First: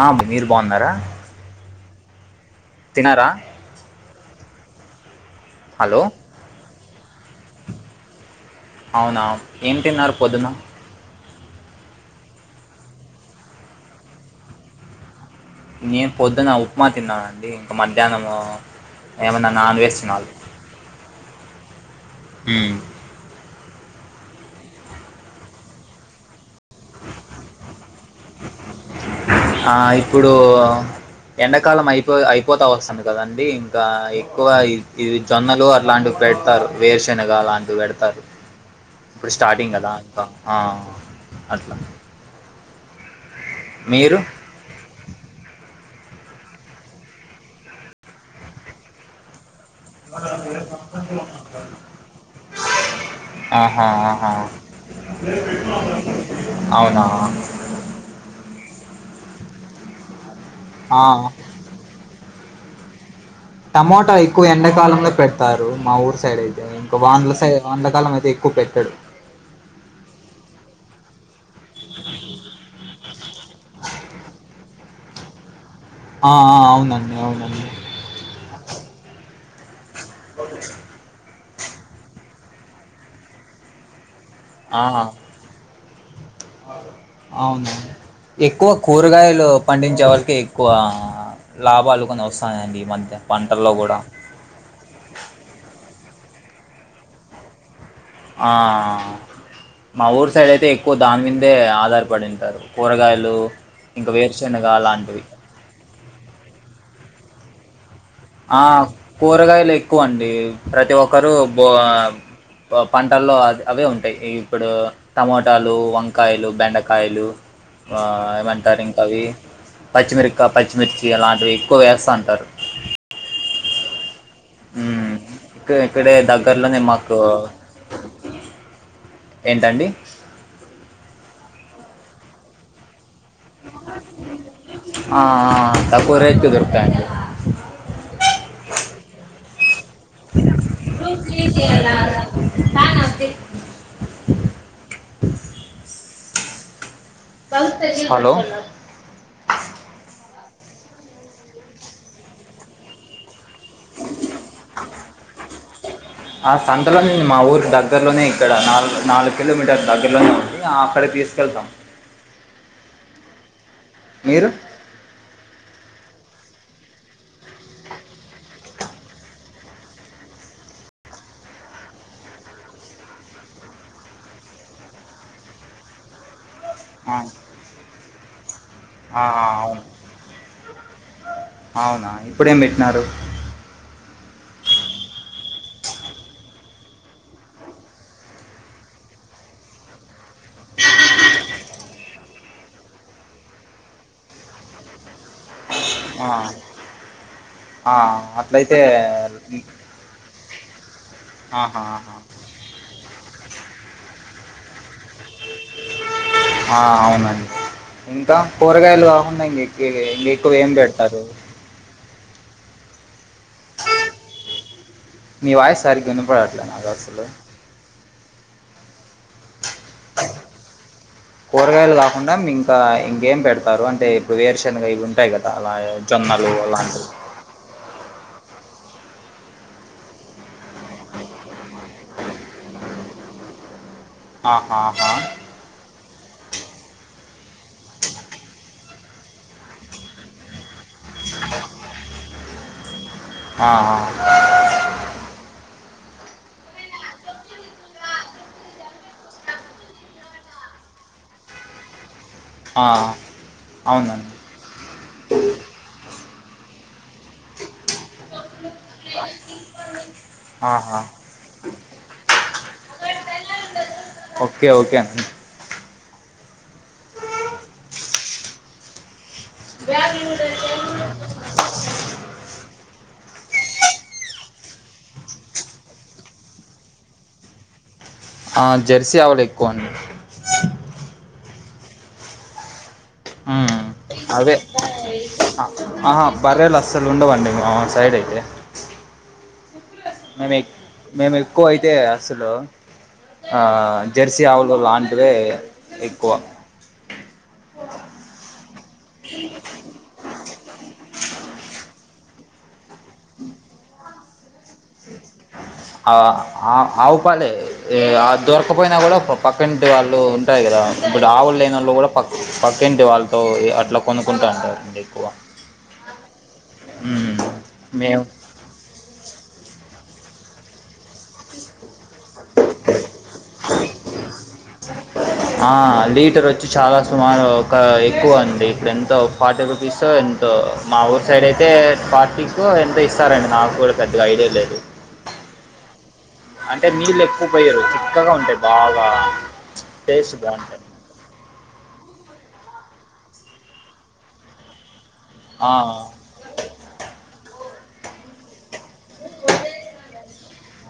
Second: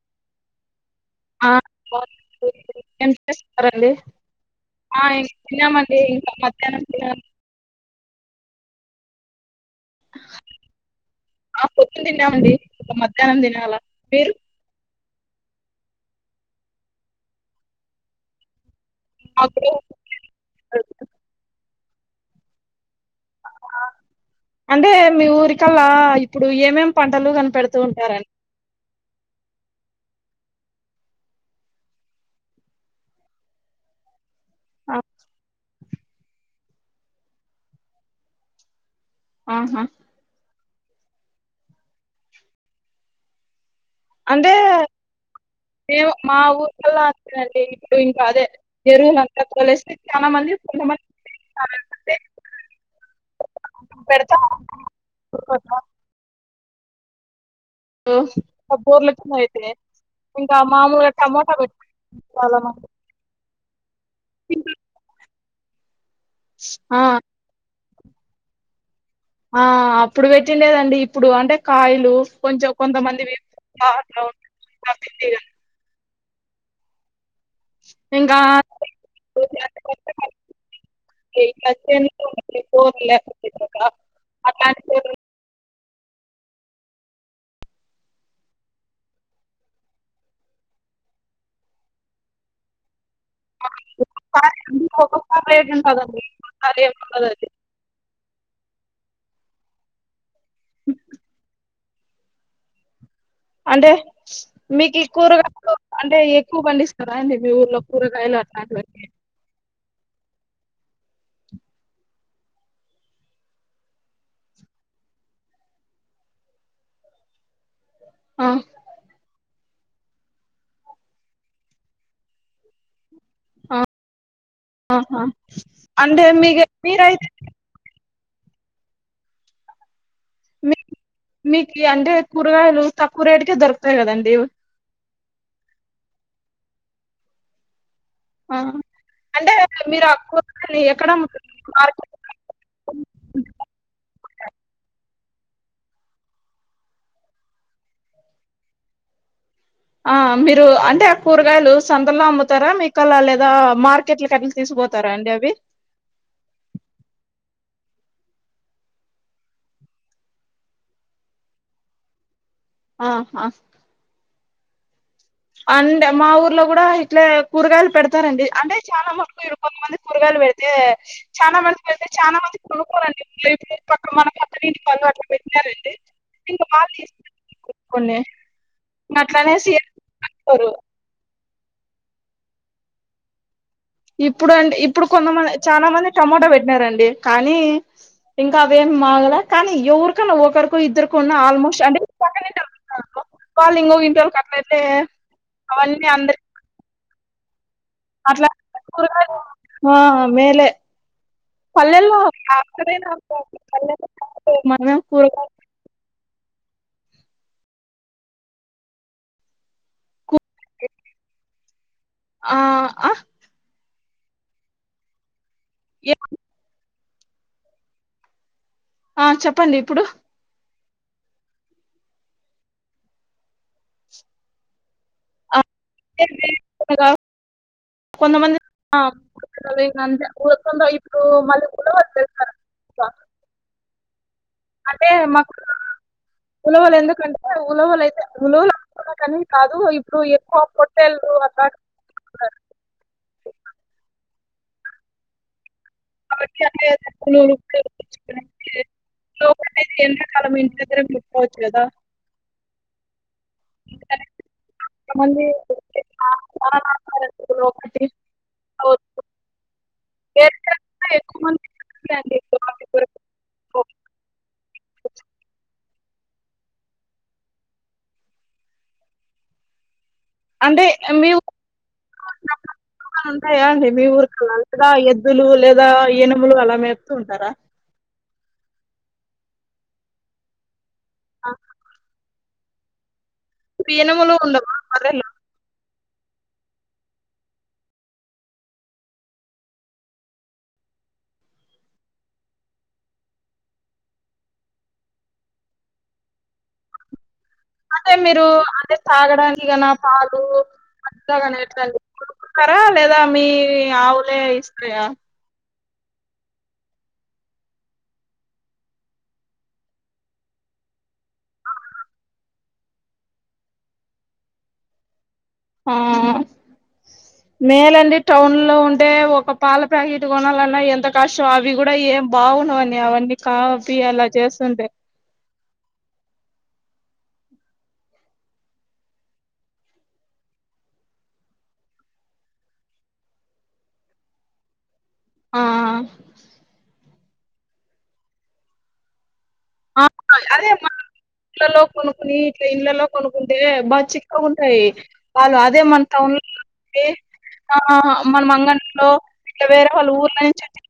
ఆ బ్ మీరు బావున్నరా ఆ [inaudible] చేస్తరండి ఆ ఎం తినమండి హలో ఇంకా మధ్యాహ్నం తినను అవునా ఏం తిన్నారు పొద్దున ఆ పొద్దున తిన్నామండి ఇపుడు మధ్యాహ్నం తినాలా మీరు నేను పొద్దున్న ఉప్మా తిన్నానండి ఇంక మధ్యాహ్నము ఏమన్నా మాకు కూడా నాన్ వెజ్ తినాలి ఉంటది. హ్మ్ అంటే మీ ఊరికల్లా ఇప్పుడు ఏమేం పంటలు కనిపెడుతూ ఉంటారండి ఆ ఇప్పుడు ఎండాకాలం అయిపో అయిపోతా వస్తుంది కదండి కా ఎక్కువ ఇ ఆ! ఇది జొన్నలు అట్లాంటివి పెడతారు వేరుశెనగా అలాంటివి పెడతారు ఇప్పుడు స్టార్టింగ్ ఆహా కదా ఇంక ఆ అట్లా మీరు ఏమో మా ఊర్లల్లా అట్లనేనండి ఇప్పుడు ఇంకా అదే ఎరువులంత తొలెస్ అంటే అ ఆహా ఆహా పెడతా ఉంటారు. అవునా రూ బోర్లేకువున్నయితే ఇంకా మామూలుగ ఆ. టమోటా పెట్ చాలా మంది టమోటా ఎక్కువ ఎండాకాలంలో పెడతారు మా ఊరు సైడ్ అయితే ఇంకా ఆ వానల సై వానలకాలమయితే ఎక్కువ పెట్టడు ఆ అప్పుడు పెట్టిండేదండి ఇప్పుడు అంటే కాయలు కొంచెం కొంతమంది వి [inaudible] అట్ల [inaudible] ఆ ఆ అవునండి అవునండి ఇంకా అ [unintelligible] అట్లాంటి ఆహా కూరలు అవును ఎక్కువ కూరగాయలు పండించే వాళ్ళకి ఎక్కువ లాభాలు కొన్ని వస్తాన్నాయిండి ఈ మధ్య పంటల్లో కూడా కాయలకు ఒక్కొక్క రేటు ఉంటాదండి ఒక రేటు ఉండదు ఏం అది ఆ మా ఊరు సైడ్ అయితే ఎక్కువ దాని మీదే ఆధారపడింటారు కూరగాయలు అంటే ఇంకా వేరుశనగ మీకు ఈ అలాంటివి కూరగాయలు అంటే ఎక్కువ పండిస్తారా అండి మీ ఊర్లో కూరగాయలు ఆ అట్లాంటివన్నీ కూరగాయలు ఎక్కువ అండి ప్రతి ఒక్కరు బో పంటల్లో ఆ అవే ఉంటాయి ఇప్పుడు టమోటాలు వంకాయలు బెండకాయలు ఆ ఏమంటారు ఇంకా అవి పచ్చిమిరకా పచ్చిమిర్చి అలాంటివి ఎక్కువ వేస్తంటారు ఆ మ్మ్. ఆహా ఇక్క- ఇక్కడే అంటే మీ దగ్గరలోనే మాకు మీరైతే ఏంటండి మీకు మీకీ అంటే కూరగాయలు తక్కువ రేటుకే దొరుకుతాయి కదండి ఆ ఆ తక్కువ రేట్ కే దొరుకుతాయండి ఆ అంటే మీరు కూరగాయలు ఎక్కడ అమ్ముతారు మార్కెట్ [unintelligible] హలో ఆ మీరు అంటే కూరగాయలు సంతల్లో అమ్ముతారా మీకల్లా లేదా మార్ చెట్ల కట్టలు తీసుకుపోతారా అండి అవి ఆ సంతలోనే అండి మా ఊరి దగ్గరలోనే ఇక్కడ నాలుగు నాలుగు కిలోమీటర్ దగ్గరలోనే ఉంది అక్కడ తీసు వెళ్తాం ఆహా మీరు అంటే మా ఊర్లో కూడా ఇట్లే కూరగాయలు పెడతారండి అంటే చాలా మట్టుకు కొంతమంది కూరగాయలు పెడితే చాలా మందికి వెళ్తే చాలా మంది కొనుక్కోరండి మక్కడ మనం అక్క నుంచి పన్ను అట్లు పెట్టినారండి ఇప్పుడు ఇంకా మాల్ తీసుకుని పెట్టు కొన్న ఆ ఆ ఔను స్తారు ఔనా ఇప్పుడేం పెట్టినారు ఇప్పుడు అండి ఇప్పుడు కొంతమంది చాలా మంది టమోటా పెట్టినారండి కానీ ఇంకా అవేమి మాగలా కానీ ఎవరికన్నా ఒకరికో ఇద్దరికన్న ఆల్మోస్ట్ అంటే పక్కనే [unintelligible] ఇ ఫుబాల్ ఇంకొక ఇంటర్ కట్టలయితే అవన్నీ ఆ, అందరి ఆ, అట్ల అట్లయితే కూరగాయలు ఆ మేలే ఆహా ఆహా పల్లెల్లో ఎక్కడైనా మనమేం కూరగాయలు ఆ ఔనండి ఇంకా కూరగాయలు కాకుండా ఇంకక్ ఇంకెక్కువ ఏం పెడతారు ఆ ఆ మీ వాయిస్ సరిగ్గా ఏ వినపడుట్లే నా కసలు ఆ చెప్పండి ఇప్పుడు కూరగాయలు కాకుండా ఇంకా ఇంకేం పెడతారు అంటే ఇప్పుడు వేరుశెనగా ఇవి ఉంటాయి కదా అలా జొన్నలు అలాంటివి కొంతమంది వే అంత ఉకంద ఇప్పుడు [unintelligible] అదే ఆహాహా మ ఉలవలు ఎందుకంటే ఉలవలు అయితే ఉలవలు అనుకున్న కానీ కాదు ఇప్పుడు ఎక్కువ తెలుగు అద [unintelligible] ఆ అ లోపల అయితే ఎంతకాలం ఇంటి దగ్గరే పెట్కోవచ్చు కదా ఆ ఎందుకంటే అవునండి కొంతమంది ఒకటి ఆహా వేరుశనగ ఎక్కువ మంది అండి వాటి కొరకు ఓకే ఓకే అండి బ్యాంగుళూరు అంటే మీ ఉంటాయా అండి మీ ఊరికలా లేదా ఎద్దులు లేదా ఈనములు అలా మేపుతూ ఉంటారా ఆ జెర్సీ ఆవులు ఎక్కువ అండి అ మ్మ్ ఎనుములు అవే ఉండవు బర్రెలు ఆహా బర్రేలు అస్సలు ఉండవండి మా సైడ్ అయితే మేము మేము ఎక్కువ అయితే అసలు జెర్సీ ఆవులు లాంటివే ఎక్కువ అంటే మీరు అదే తాగడానికి పాలు మంచిగా [inaudible] పర్వాలేదా మీ ఆవులే ఇస్తయా ఆ ఆవుపాలే ఆ దొరక్కపోయినా కూడా పక్కంటి వాళ్ళు ఉంటాయి కదా ఇప్పుడు ఆవులు లేని వాళ్ళు కూడా పక్క పక్కింటి వాళ్ళతో అట్లా కొనుక్కుంటా ఉంటారండి ఎక్కువ ఆ మ్మ్ మేలండి మేము టౌన్ లో ఉం టే ఒక పాల ప్యాకెట్ కొనాలన్నా ఎంత ఫస్ట్ అవి కూడా ఏం బాగున్నవని అవన్నీ కాపీ అలా చేస్తుండే ఆ లీటర్ వచ్చి చాలా సుమారు ఒక ఎక్కువ అండి ఇక్కడ ఎంతో ఫార్టీ రూపీస్ సో మా ఊరు సైడ్ అయితే ఫార్టీకో ఎంతో ఇస్తారండి నాకు కూడా పెద్దగా ఐడియా లేదు ఆ అంటే నీళ్ళు ఎక్కువ పోయరు చిక్కగా ఉంటాయి బాగా టేస్ట్ అదే బాగుంటాయి మ ఇళ్ళలో కొనుక్కుని ఇట్లా ఇండ్లలో కొనుకుంటే బాగా చిక్క ఉంటాయి వాళ్ళు ఆ అదే మన టౌన్ లో ఆ మన మంగ ఇ వేరే వాళ్ళు ఊర్ల నుంచి వచ్చి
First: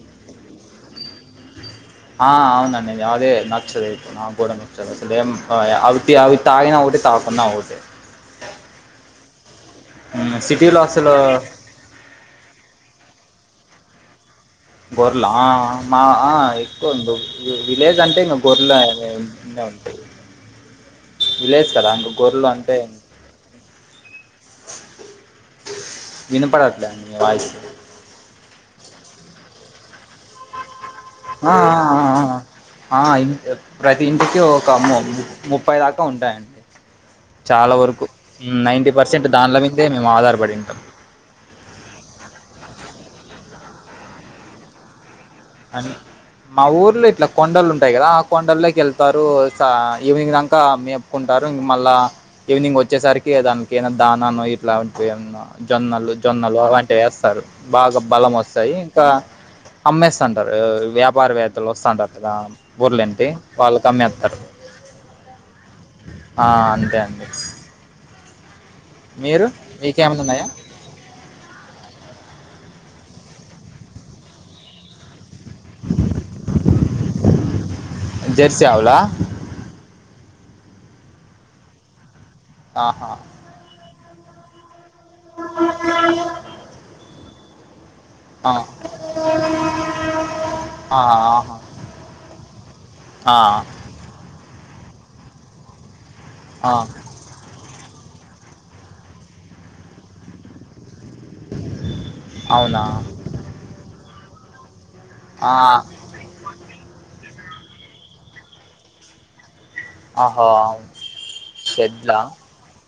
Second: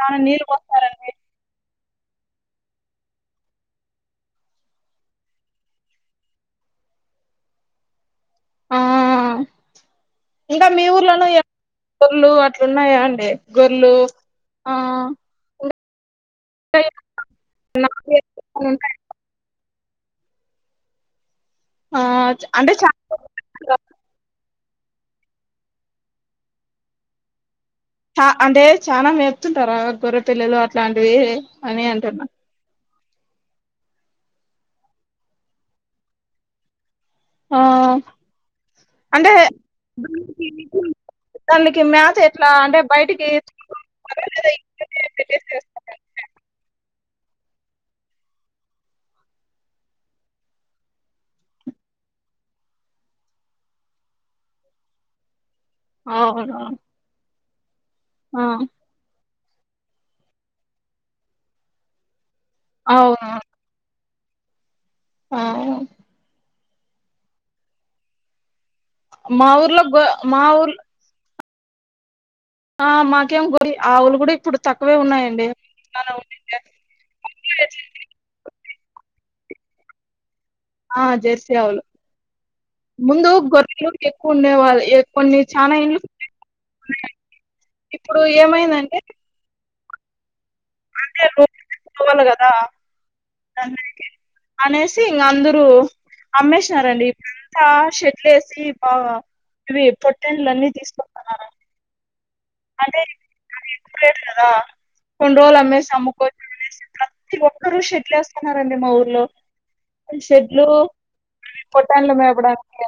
చాలా నీరు పోస్తారు అని ఆ అవునండి నేను అదే నచ్చదయితే నాకు కూడా నచ్చదు అసలు అవి అవి తాగిన ఒకటే తాగకున్న ఒకటే ఆ ఇంకా సిటీలో మీ అసలు ఊర్లోనూ గొర్లు అట్లున్నాయా అండి గొర్లు ఆ గొర్లా మా ఆ ఎక్కువ ఉండవు విలేజ్ అంటే ఇంక గొర్లు అవే ఉన్నె ఉంటాయి. విలేజ్ కదా ఆ ఇంగ గొర్లు అంటే, వినపడట్లే అండి మీ వాయిస్ ఆ అంటే చానా మేపుతుంటారా గొర్రె పిల్లలు అట్లాంటివి ఆ ఆ అని అంటున్నా ఆ ఆ ఇన్ ప్రతి ఇంటికి ఒక ము ముప్పై దాకా ఉంటాయండి. ఆ చాలా వరకు నైన్టీ పర్సెంట్ అంటే దాన్ల మిమ్దె మేము ఆధార పడింటాం. దాన్లకి మ్యాథ ఎట్లా అంటే బయటికి తీసుకొని వెళ్తారా లేద ఇంట్లోనే పెట్టేసి ఎస్ అని మా ఊర్లో ఇట్లా కొండలు ఉంటాయి కదా ఆ కొండల్లోకి వెళ్తారు సా ఈవినింగ్ దంకా మేప్ కుంటారు ఇంగ మళ్ళా ఈవినింగ్ వచ్చేసరికి దానికి ఏదన్న దానాను ఇట్లాంటివి ఏమన్నా జొన్నలు, జొన్నలు అవునవును అలాంటివి వేస్తారు. బాగా బలం ఆ వస్తాయి ఇంకా అమ్మేస్ తాంటారు వ్యాపారవేత్తలు వస్తాంటారు కదా ఊర్లంటి అవును వాళ్ళకి అమ్మేత్తారు. ఆ ఆ అంతే అండి. మీరు మా ఊర్లో గొ మీకేమైనా మా ఉన్నాయా ఊర్లో ఆ మాకేం గురి ఆవులు కూడ ఇప్పుడు తక్కువే ఉన్నాయండి. చానా ఉన్నిండే. [unintelligible] జెర్సీ ఆవుల? ఆ జెర్సీ ఆవులు ఆహా ముందు గొర్రెలు ఎక్కువ ఉండేవాళ్ళు ఎక్ కొన్ని చాన ఏండ్లు [inaudible] ఇప్పుడు ఆ, ఏమైందంటే, ఆ, అంటే రోజు ఆహా [unintelligible] పోవల్ల కదా ఆ, కన్నయ్యకి అనేసి ఇంక అందరూ ఆ, అమ్మేసినారండి. అంతా షెడ్లు ఏసి బాగ ఇవి పొట్టెండ్లు అన్ని తీసుకో ఆ అంటే అది ఎత్తిపోయేది కదా కొన్ని ఆ, రోజులు అమ్మేసాము కో మేము ఏసిన తర్వాత ప్రతి ఒక్కరు షెడ్లు ఏసుకున్నారండి మా ఊర్లో. ఆహా షెడ్లు అవును. పొట్టన్లు షెడ్లా మేపడానికి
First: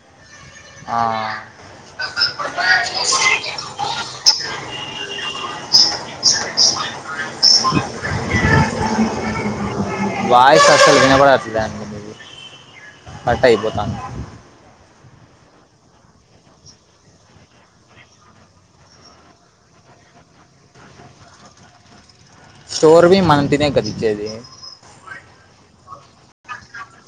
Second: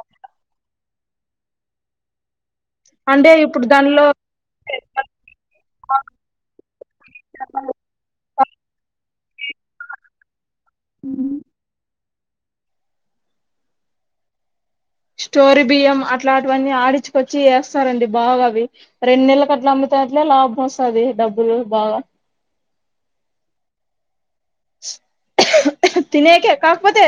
ఆ అంటే ఇప్పుడు దానిలో వాయిస్ అసలు మ్మ్ వినబడట్లే అండి మీది కట్ అయిపోతాంది. స్టోరీ బియ్యం అట్లాటివన్నీ ఆడిచ్చుకొచ్చి ఏస్తారండి బాగ అవి రెండు నెల్లకు అట్లా అమ్ముతే అట్లే లాభం వస్తది డబ్బులు బాగ. స్టోర్ బియ్యం మనం తినేకి కదా ఇచ్చేది తినేకె కాకపోతే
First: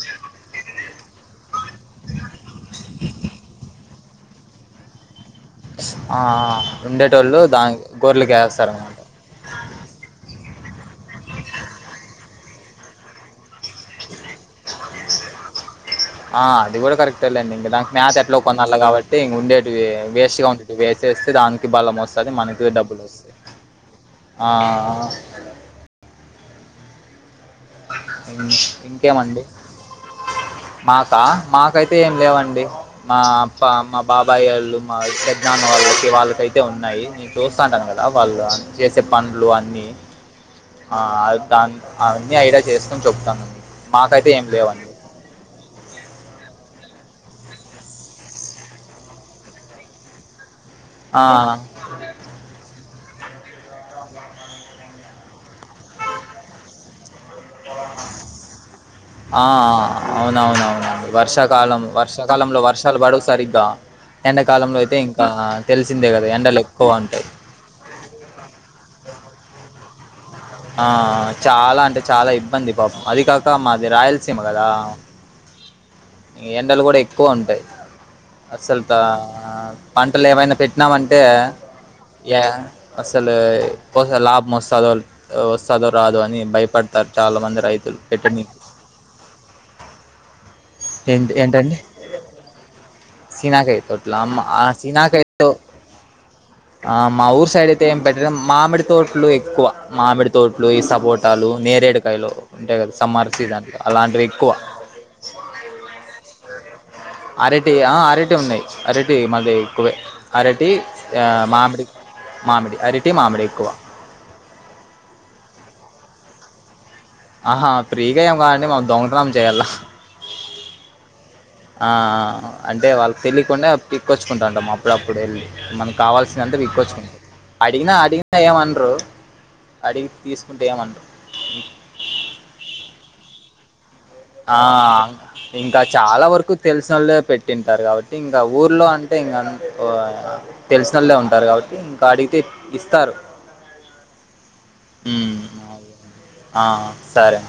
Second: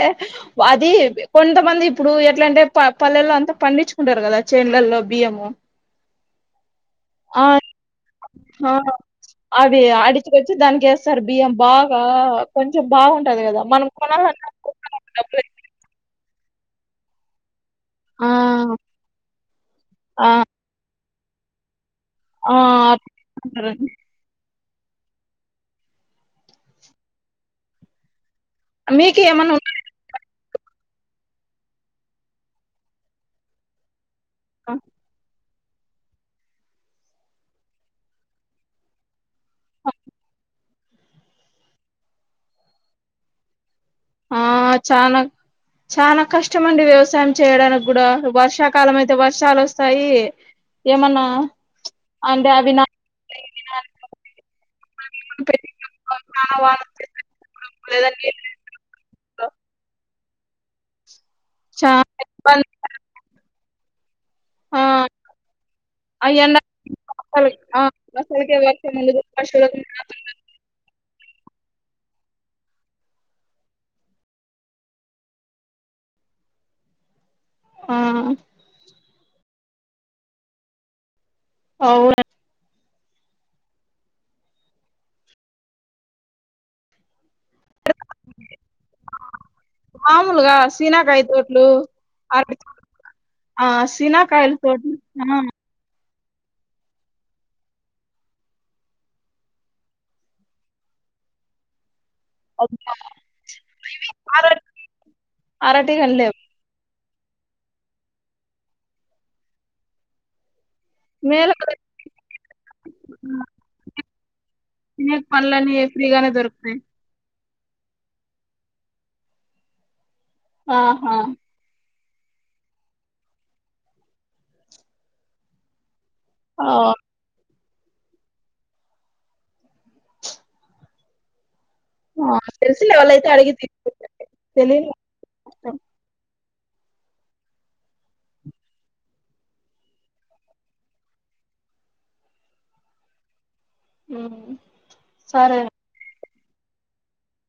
వది కొంతమంది ఇప్పుడు ఎట్ల అంటే ప పల్లెల్లో అంతా పండించుకుంటారు కదా చెనులల్లో బియ్యము. ఆ ఉండేటోళ్ళు ఆ దానికి గొర్లకి ఏస్తార్ అనమాట. అది అడిచ్చుకొచ్చి దానికి ఏస్తారు బియ్యం బాగ కొంచెం బాగుంటది కదా మనం కొనలన్న కొంటానే [unintelligible] డబ్బులయి ఆ అది కూడ కరెక్టేలేండి ఇంగ దా మ్యాథ ఆ ఎట్లో కొనల్ల కాబట్టి ఇంగ ఉండేటివి ఆ వేస్ట్గా ఉండేటివి వేసేస్తే దాని కి బలం వస్తది. ఆ మనకి డబ్బులు వస్తాయి. ఆ మ్ మీక్ ఏమన్నా మాకా మాకైతే ఏం లేవండి మా అప్ప మా బాబాయోళ్ళు ఉన్నాయా మా ఇ పెద్ నాన్న వాళ్ళకి వాళ్ళకైతే ఉన్నాయి నీ చూస్తాంటాను కదా వాళ్ళు అన్ చేసే పనులు అన్నీ హా కా ఆ అన్నీ ఐడియా చేసుకని చెప్తానండి ఆ చానా చానా కష్టమండి వ్యవసాయం చేయడానిగ్గూడా వర్షాకాలమయితే వర్షాల్ ఒస్తాయి అ ఏమన్నా అంటే అవి నా [inaudible] చానా వా [inaudible] ఏద నీ ఆ అ అవునవునవునండి వర్ష కాలం చాలా వర్షాకాలంలో ఇబ్బంది వర్షాలు బడువు సరిగ్గా ఎండకాలంలో ఆ అయితే ఇంకా తెలిసిందే గద ఎండల్ ఎక్కువ అంటాయి సలి అ [inaudible] ఆ చాలా అంటే చాలా ఇబ్బంది పాపు అది కాక మాది రాయలసీమ గదా ఈ ఎండల్ గూడ ఎక్కువుంటాయ్ ఆ అసల్ తా పంటల్ ఏమైనా పెట్టినామంటే అవ్ యా అసలు కోస లాబ్ మోస్తాదో ల్ అ ఒస్తదో రాదుో అని భయపడతారు చాలా మంది రైతులు పెట్టనికి మాములుగాస్ తినాకాయ్ ఏంటి తోట్లు ఏంటండి అర్ బి ఆ సీనాకాయ తోట్ల శీనాకాయల్ ఆ తోట్లు ఆ సీనాకాయతో ఆ మా ఊరు సైడ్ అయితే ఏం పెట్టడం మామిడి తోట్లు ఎక్కువ మామిడి తోట్లు ఈ సపోర్ట్ టాలు నేరేడుకాయలు ఉంటాయి కద్ అబ్బా సమ్మర్ సీజన్లు అలాంటివ్ ఎక్కువ అరటి అరటి కాని లేవు అరటి ఆ అరటి ఉన్నయ్ అరటి మళ్ళీ ఎక్కువే అరటి యా మేలు కదా. మామిడి మామిడి అరిటి మామిడి ఎక్కువ తినే పనులని ఏ ఫ్రీగానే దొరుకుతయి ఆహా ప్రీగా ఏం కాదండి మక్ దొంగటన్నాం చేయాల ఆహా ఆ అంటే వాళ్ళక్ తెలికుండా పిక్కొచ్చుకుంటా ఉంటాం అప్పుడప్పుడ్ ఎళ్ళి మనక్ కావాల్సినంత ఆ విక్కుచ్చుకుంటం అడిగినా అడిగి ఏమనరు అడిగి తీసుకుంటే ఏమనరు వా తెలుసులే వాళ్ళైతే అడిగి తీ [inaudible] ఆ ఇంకా చాలా వరకు తెలిసినోళ్లే పెట్టింటారు కావట్టి ఇంగా ఊర్లో అంటే ఇంగన్ వా తెలిసినోళ్లే ఉంటారు కావట్టి ఇంకా అడిగితే ఇస్తారు ఉమ్ ఊమ్ సరే ఆ సరే